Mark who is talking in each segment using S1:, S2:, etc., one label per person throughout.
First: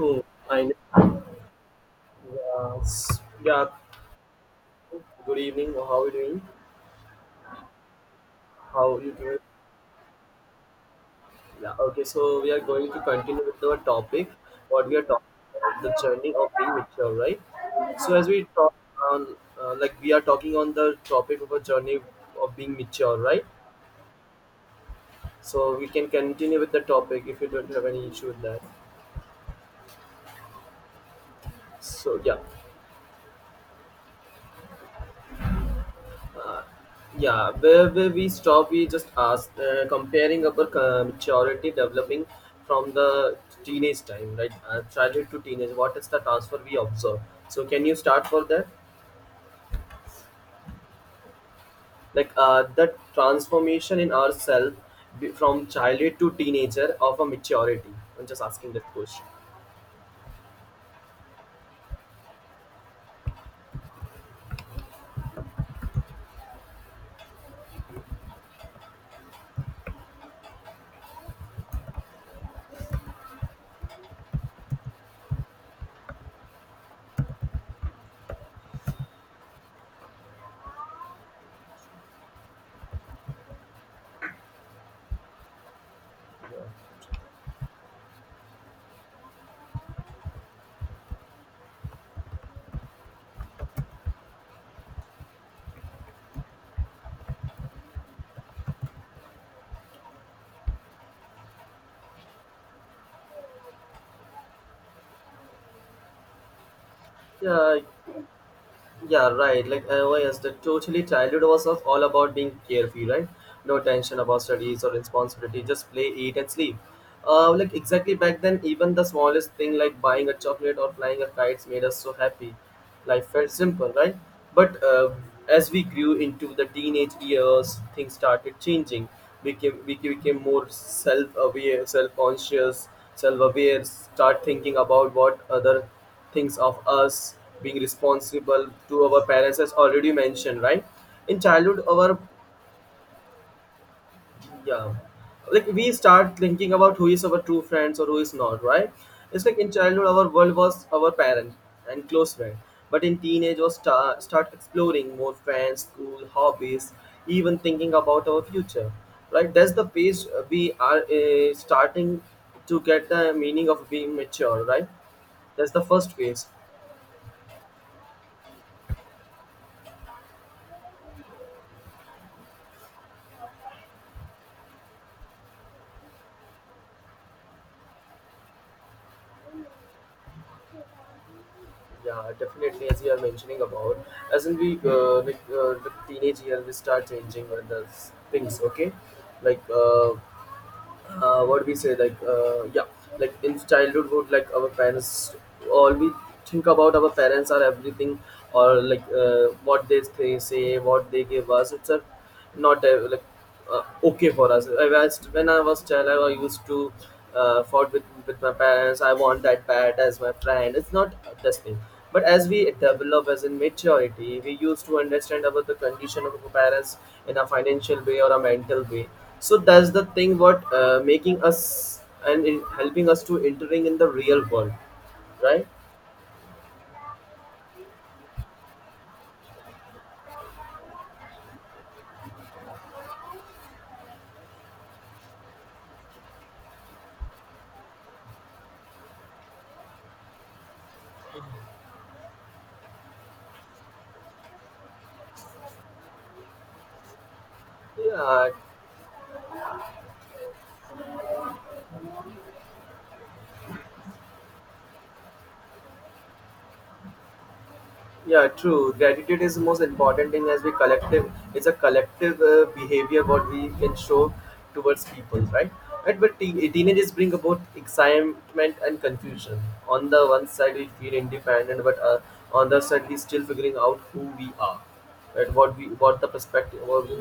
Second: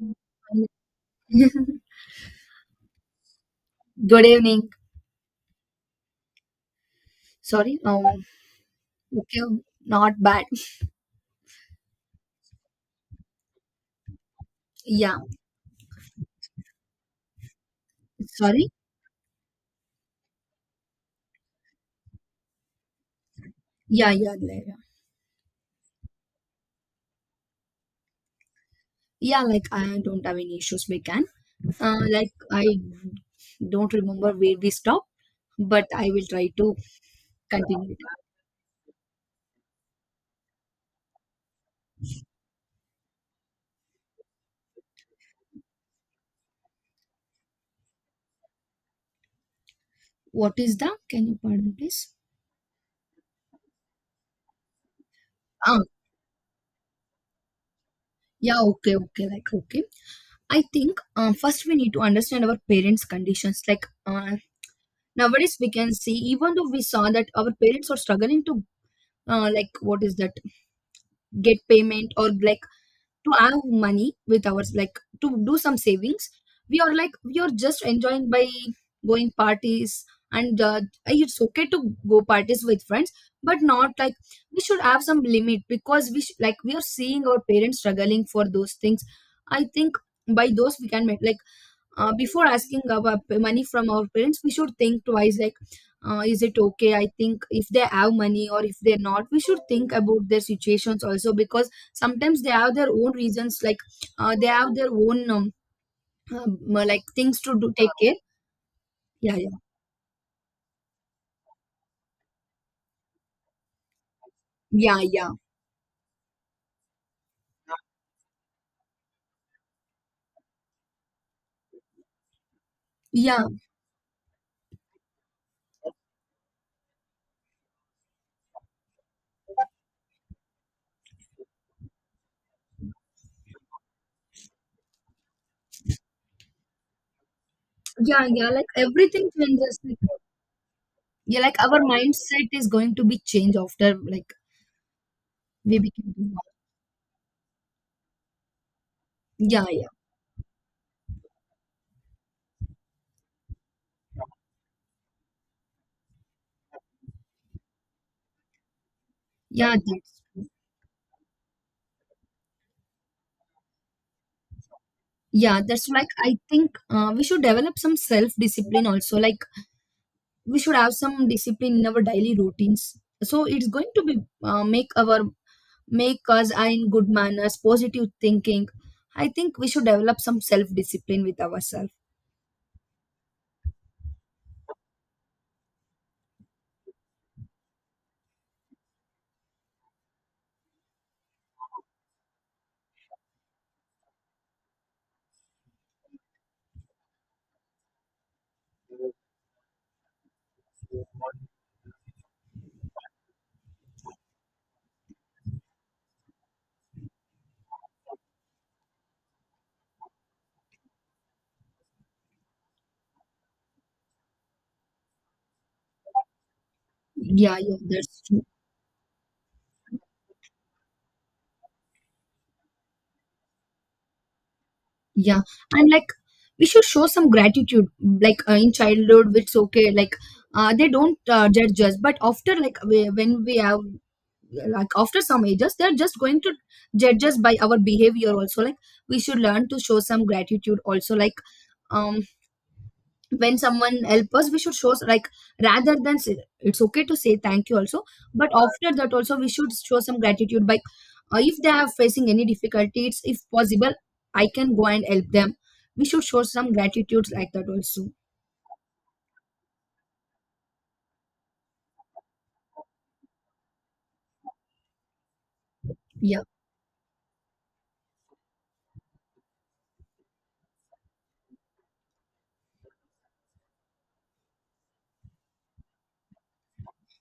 S1: I know. Yes. Yeah.
S2: Good evening.
S1: Good evening. How are you doing?
S2: Sorry.
S1: How are you doing?
S2: Okay. Not bad.
S1: Yeah. Okay. So we are going to continue with our topic. What we are
S2: Yeah.
S1: talking about, the journey of being mature, right? So as we
S2: Sorry.
S1: talk on, like we are talking on the topic of a journey of being mature, right?
S2: Yeah. Yeah. Lara.
S1: So we can continue with the topic if you don't have any issue with that.
S2: Yeah. Like I don't have any issues. We can.
S1: So
S2: Like
S1: yeah.
S2: I don't remember where we stopped, but I will try to
S1: Yeah, where,
S2: continue it.
S1: where we stop, we just ask, comparing our maturity developing from the teenage time, right? Childhood to teenage, what is the transfer we observe? So, can you start for that?
S2: What is the? Can you pardon, please?
S1: Like, the transformation in ourselves from
S2: Ah.
S1: childhood to teenager of a maturity. I'm just
S2: Yeah.
S1: asking that
S2: Okay.
S1: question.
S2: Okay. Like okay. I think. First, we need to understand our parents' conditions. Like. Nowadays, we can see even though we saw that our parents are struggling to. Like what is that? Get payment, or like to have money with ours, like to do some savings. We are like we are just enjoying by going parties, and it's okay to go parties with friends, but not like we should have some limit, because we like we are seeing our parents struggling for those things. I think by those we can make like before asking our money from our parents, we should think twice. Like is it okay? I think if they have money or if they're not, we should think about their situations also, because sometimes they have their own reasons, like they have their own like things to do,
S1: Yeah,
S2: take care.
S1: yeah,
S2: Yeah, yeah,
S1: right. Like I was the totally childhood was all about being carefree, right? No tension about studies or
S2: yeah, yeah,
S1: responsibility. Just play, eat, and sleep. Like exactly back then, even the smallest thing like buying a chocolate or flying a kite made us so happy. Life
S2: yeah,
S1: felt simple, right? But as we grew into the teenage years, things started changing. We became more self-aware, self-conscious, self-aware. Start thinking about what other things of us being
S2: yeah, yeah, like
S1: responsible to our
S2: everything
S1: parents as
S2: changes, like,
S1: already mentioned, right? In
S2: yeah, like our
S1: childhood our,
S2: mindset is going to be changed after like
S1: yeah, like
S2: we
S1: we
S2: became
S1: start thinking about who is our true friends or who is not, right? It's like
S2: Yeah,
S1: in
S2: yeah,
S1: childhood our world was our parent and close friend, but in teenage was start exploring more friends, school, hobbies, even thinking about our future, right? That's
S2: yeah,
S1: the
S2: that's
S1: phase
S2: true.
S1: we are starting to get the meaning of being mature, right?
S2: Yeah,
S1: That's the
S2: that's like
S1: first
S2: I
S1: phase.
S2: think we should develop some self discipline also. Like we should have some discipline in our daily routines. So it's going to be make our make us are in good manners, positive thinking. I think we should develop some self discipline with ourselves.
S1: Yeah, definitely. As you are mentioning about, as in we like the teenage year, we start changing the things. Okay, like what we say, like yeah, like in childhood, would like our parents all we think about our parents are everything, or like what they say, what they give us. It's a not like uh, okay for us. I was when I was child, I used to fought with my parents. I want that bat as my friend. It's not this thing, but as we develop as in maturity, we used to understand about the condition of our parents in a
S2: Yeah, yeah,
S1: financial way
S2: that's
S1: or a
S2: true.
S1: mental way. So that's the thing what making us and in helping us to entering in the real world,
S2: Yeah,
S1: right?
S2: and like we should show some gratitude. Like in childhood, it's okay. Like they don't judge us, but after like we, when we have like after some ages, they're just going to judge us by our behavior also. Like we should learn to show some gratitude also, like um when someone help us, we should show like rather than say, it's okay to say thank you also,
S1: Yeah,
S2: but after that also we should show some gratitude by if they are facing any difficulties, if possible I can go and help them. We should show some gratitude like that also.
S1: yeah, true. Gratitude is the most important thing as we collective. It's a collective behavior what we can show towards people, right? Right, but
S2: Yeah,
S1: teenagers bring about excitement and confusion. On the one side, we feel independent, but on the other side, we still figuring out who we are, right? What we, what the perspective what we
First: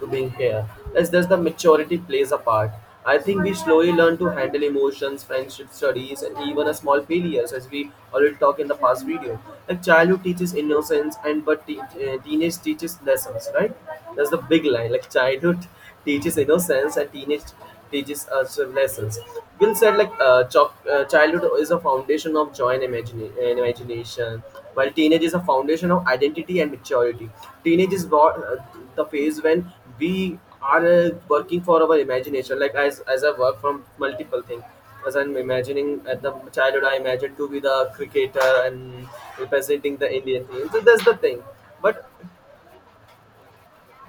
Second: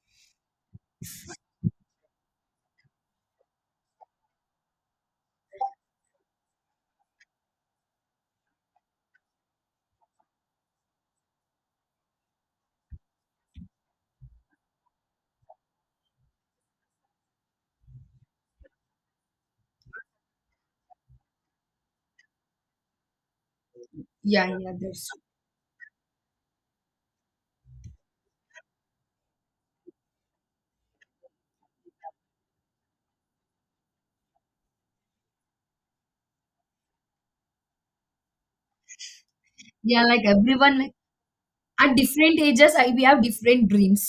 S1: to being here, as does the maturity plays a part. I think we slowly learn to handle emotions, friendship, studies, and even a small failures, as we already talked in the past video. Like childhood teaches innocence, and but teenage teaches lessons, right? That's the big line. Like childhood teaches innocence and teenage teaches us lessons. Will said like childhood is a foundation of joy and, and imagination,
S2: yeah, yeah,
S1: while
S2: that's
S1: teenage is a foundation of identity and maturity. Teenage is what the phase when we are working for our imagination. Like as I work from multiple things. As I'm imagining at the childhood, I imagined to be the cricketer and representing
S2: yeah,
S1: the
S2: like
S1: Indian team.
S2: everyone
S1: So
S2: like
S1: that's the thing.
S2: at
S1: But
S2: different ages, I, we have different dreams.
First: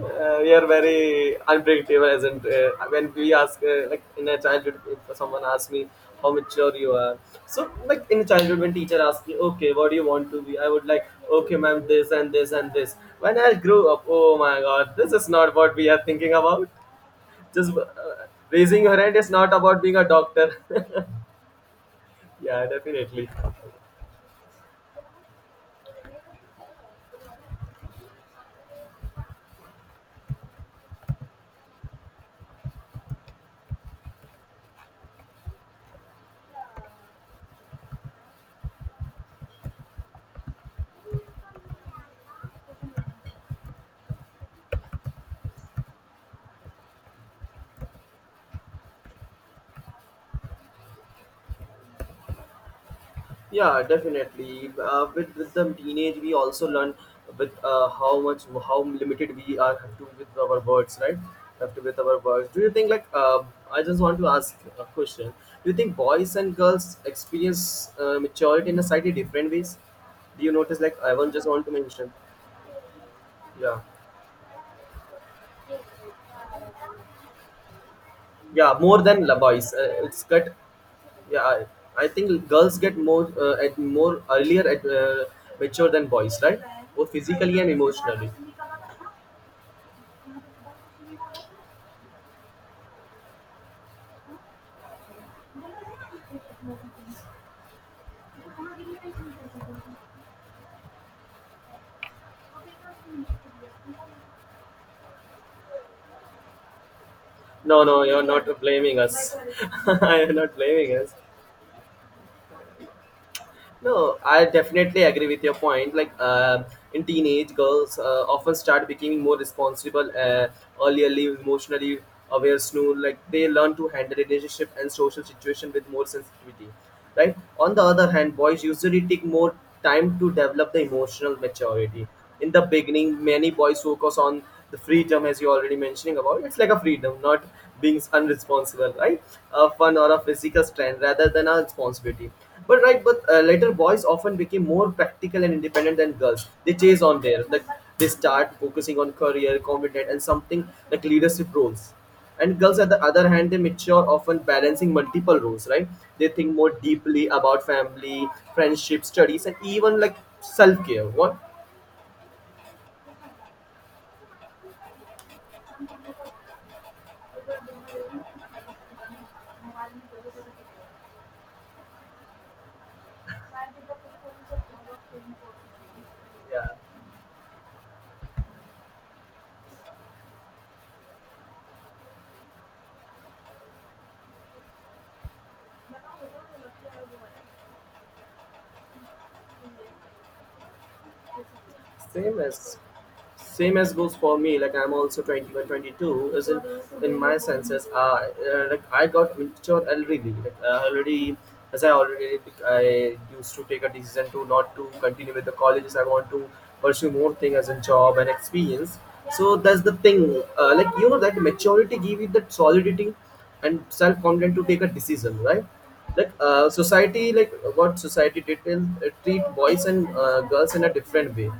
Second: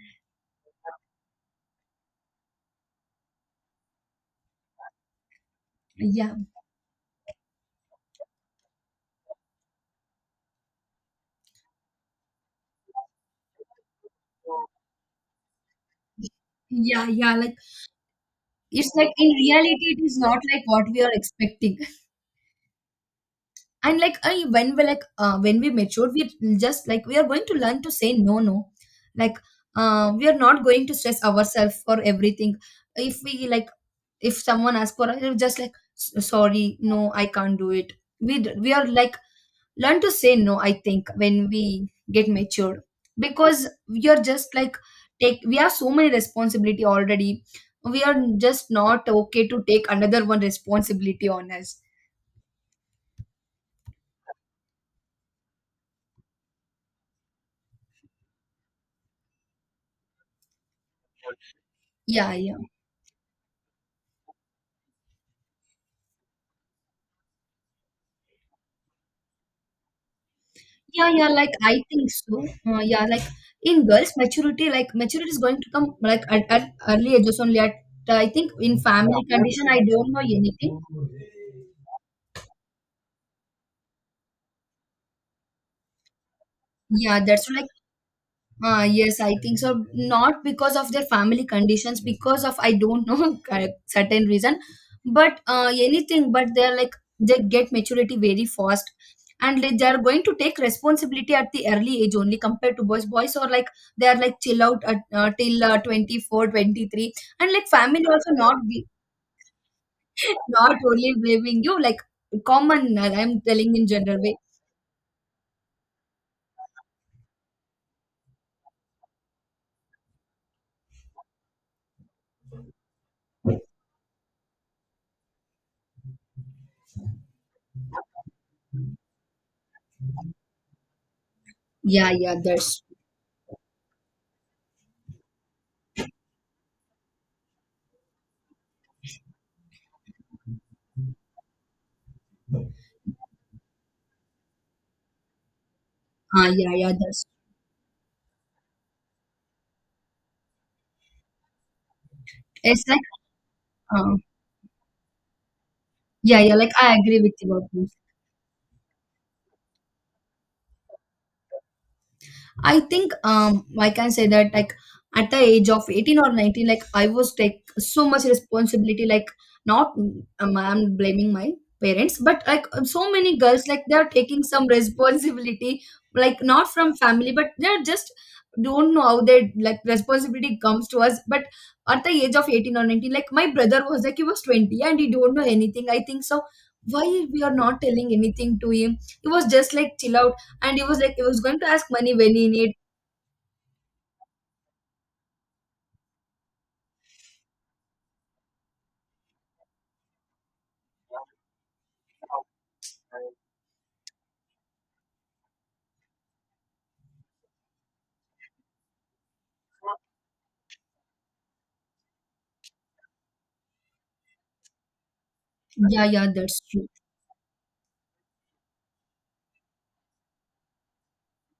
S1: we are very unpredictable as in when we ask like in a childhood if someone asks me how
S2: Yeah.
S1: mature you are, so like in childhood when teacher asks me, okay, what do you want to be, I would like, okay ma'am, this and this and this when I grow up. Oh my god, this is not what we are thinking about.
S2: Yeah, yeah. Like
S1: Just raising
S2: it's
S1: your
S2: like
S1: hand
S2: in
S1: is not about
S2: reality,
S1: being
S2: it
S1: a
S2: is not
S1: doctor.
S2: like what we are expecting.
S1: Yeah, definitely.
S2: And like I, when we like when we mature, we just like we are going to learn to say no, no. Like we are not going to stress ourselves for everything. If we like, if someone asks for us, we're just like, sorry, no, I can't do it. We are like learn to say no." I think when we get matured, because we are just like take we have so many responsibility already, we are just not okay to take another one responsibility on us.
S1: Yeah, definitely. With the teenage, we also learn with how much how limited we are have to with our words, right? Have to with our
S2: Yeah,
S1: words.
S2: yeah,
S1: Do you think like I just want to ask a question? Do you think boys and girls experience maturity in a slightly different ways? Do you notice like
S2: yeah,
S1: I
S2: yeah,
S1: want just
S2: like
S1: want to
S2: I think
S1: mention?
S2: so. Yeah, like
S1: Yeah.
S2: in girls maturity, like maturity is going to come like at early ages only, at I think
S1: Yeah,
S2: in
S1: more
S2: family
S1: than la
S2: condition,
S1: boys
S2: I don't
S1: it's
S2: know
S1: got,
S2: anything.
S1: yeah, I think girls get more at more earlier at mature than boys, right? Both
S2: Yeah, that's
S1: physically
S2: like
S1: and emotionally.
S2: Yes, I think so. Not because of their family conditions, because of I don't know certain reason, but anything. But they're like they get maturity very fast, and like they are going to take responsibility at the early age only compared to boys. Boys are like they are like chill out at, till 24, 23, and like
S1: No, no,
S2: family
S1: you're
S2: also
S1: not
S2: not be,
S1: blaming us. I am not
S2: not
S1: blaming us.
S2: only blaming you, like common. I'm telling in
S1: No,
S2: general way.
S1: I definitely agree with your point. Like in teenage, girls often start becoming more responsible, earlierly, emotionally aware, soon. Like they learn to handle relationship and social situation with more sensitivity, right? On the other hand, boys usually take more time to develop the emotional maturity.
S2: Yeah, yeah,
S1: In the
S2: that's
S1: beginning, many boys focus on the freedom as you're already mentioning about. It's like a freedom not being unresponsible, right? A fun or a physical strand rather than a responsibility, but right, but later boys often became more practical and independent than girls.
S2: yeah,
S1: They
S2: yeah,
S1: chase on
S2: that's
S1: there, like, they start focusing on career confident, and something like leadership roles. And girls
S2: it's
S1: at
S2: like.
S1: the other hand, they mature
S2: uh,
S1: often balancing multiple roles, right? They
S2: Yeah,
S1: think
S2: yeah,
S1: more
S2: like I agree
S1: deeply
S2: with you
S1: about
S2: about this.
S1: family, friendship, studies, and even like self-care, what?
S2: I think I can say that, like at the age of 18 or 19, like I was like so much responsibility, like not I'm blaming my parents, but like so many girls like they're taking some responsibility, like
S1: Yeah.
S2: not from family, but they're just don't know how they like responsibility comes to us. But at the age of 18 or 19, like my brother was like he was 20 and he don't know anything. I think so. Why we are not telling anything to him? It was just like chill out. And he was like, he was going to ask money when
S1: Same
S2: he need.
S1: as same as goes for me. Like I'm also 20. Isn't in my senses. Like I got mature already. Like already, as I already I used to take a decision to not to continue with the colleges. I want to pursue more thing as a job and experience. So that's the thing. Like you know that maturity give you that solidity and self-confident to take a decision, right?
S2: Yeah, yeah,
S1: Like
S2: that's true.
S1: society, like what society did is treat boys and girls in a different way,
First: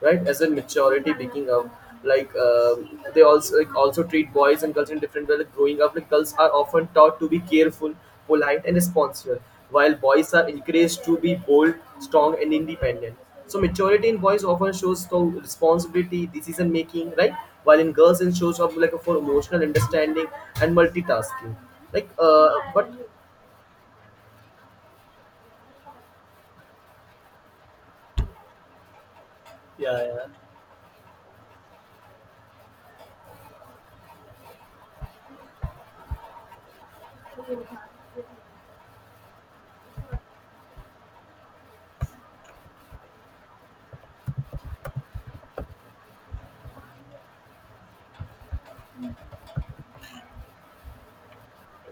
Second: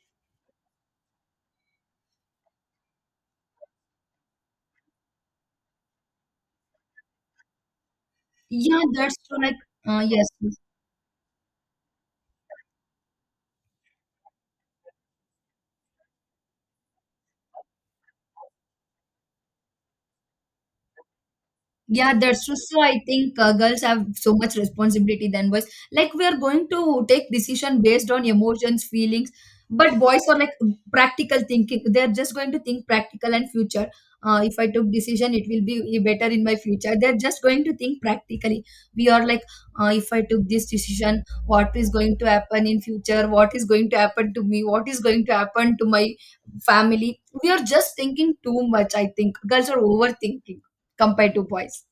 S1: right? As in maturity picking up, like they also like also treat boys and girls in different way. Like growing up, like girls are often taught to be careful, polite, and
S2: Yeah, that's
S1: responsible,
S2: true. Like,
S1: while
S2: yes,
S1: boys are
S2: yes.
S1: encouraged to be bold, strong, and independent. So maturity in boys often shows so responsibility, decision making, right? While in girls, it shows up like for emotional understanding and multitasking. Like,
S2: Yeah, that's true. So
S1: but
S2: I think girls have so much responsibility than boys. Like we are going to take decision based on emotions, feelings,
S1: yeah,
S2: but boys
S1: yeah.
S2: are like practical thinking. They're just going to think practical and future. If I took decision, it will be better in my future. They're just going to think practically. We are like, if I took this decision, what is going to happen in future? What is going to happen to me? What is going to happen to my family? We are just thinking too much. I think girls are overthinking compared to boys.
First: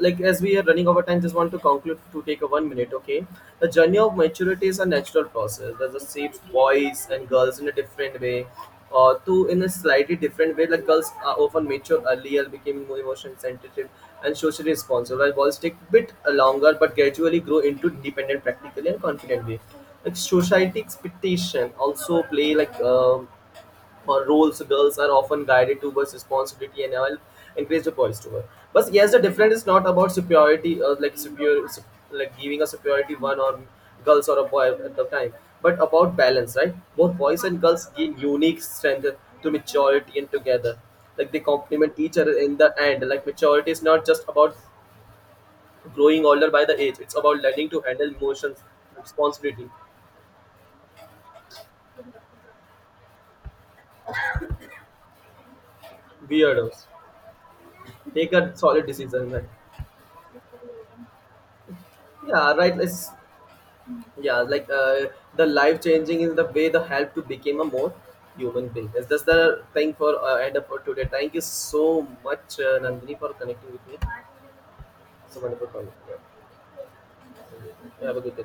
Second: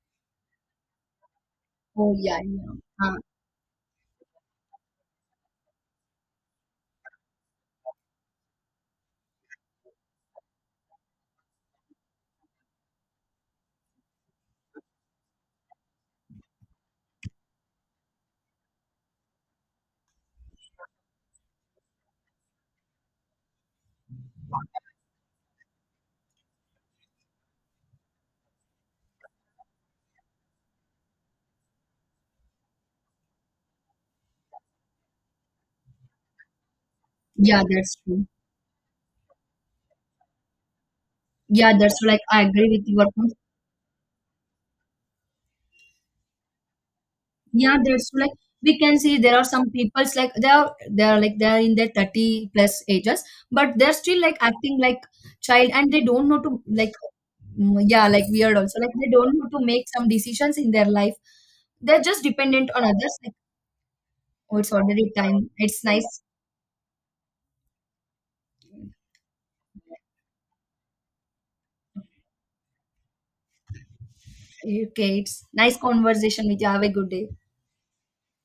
S1: Like as we are running over time, just want to conclude
S2: Oh
S1: to take
S2: yeah,
S1: a one
S2: yeah,
S1: minute
S2: uh,
S1: okay? The journey of maturity is a natural process that just shapes boys and girls in a different way, or to in a slightly different way. Like girls are often mature earlier, becoming more emotion sensitive and socially responsible, while boys take a bit longer but gradually grow into dependent practically and confident way. Like society expectation also play, like or roles, girls are often guided towards responsibility and will encourage the boys to work. But yes, the difference is not about superiority, like like giving a superiority one, or girls or a boy at the time, but about balance, right? Both boys and
S2: yeah.
S1: girls
S2: That's
S1: gain
S2: true.
S1: unique strength to maturity and together. Like they
S2: Yeah,
S1: complement
S2: that's true,
S1: each
S2: like
S1: other
S2: I
S1: in
S2: agree
S1: the
S2: with
S1: end.
S2: your
S1: Like
S2: point.
S1: maturity is not just about growing older by the age; it's about learning
S2: Yeah,
S1: to
S2: that's
S1: handle
S2: true, like
S1: emotions,
S2: we can see there are
S1: responsibility,
S2: some people's like they are like they are in their 30 plus ages, but they're still like acting like child, and they don't know to
S1: weirdos,
S2: like mm, yeah, like
S1: take a
S2: weird also.
S1: solid
S2: Like they
S1: decision,
S2: don't
S1: right?
S2: know to make some decisions in their life. They're just
S1: Yeah,
S2: dependent
S1: right.
S2: on
S1: It's,
S2: others. Like
S1: yeah,
S2: oh,
S1: like
S2: it's already
S1: the
S2: time.
S1: life
S2: It's
S1: changing
S2: nice.
S1: is the way the help to become a more human being. Is this the thing for end up for today? Thank you so much, Nandini, for connecting with me.
S2: Okay,
S1: So
S2: it's
S1: wonderful
S2: nice
S1: call. Yeah.
S2: conversation with you. Have a good day.
S1: Have a good day.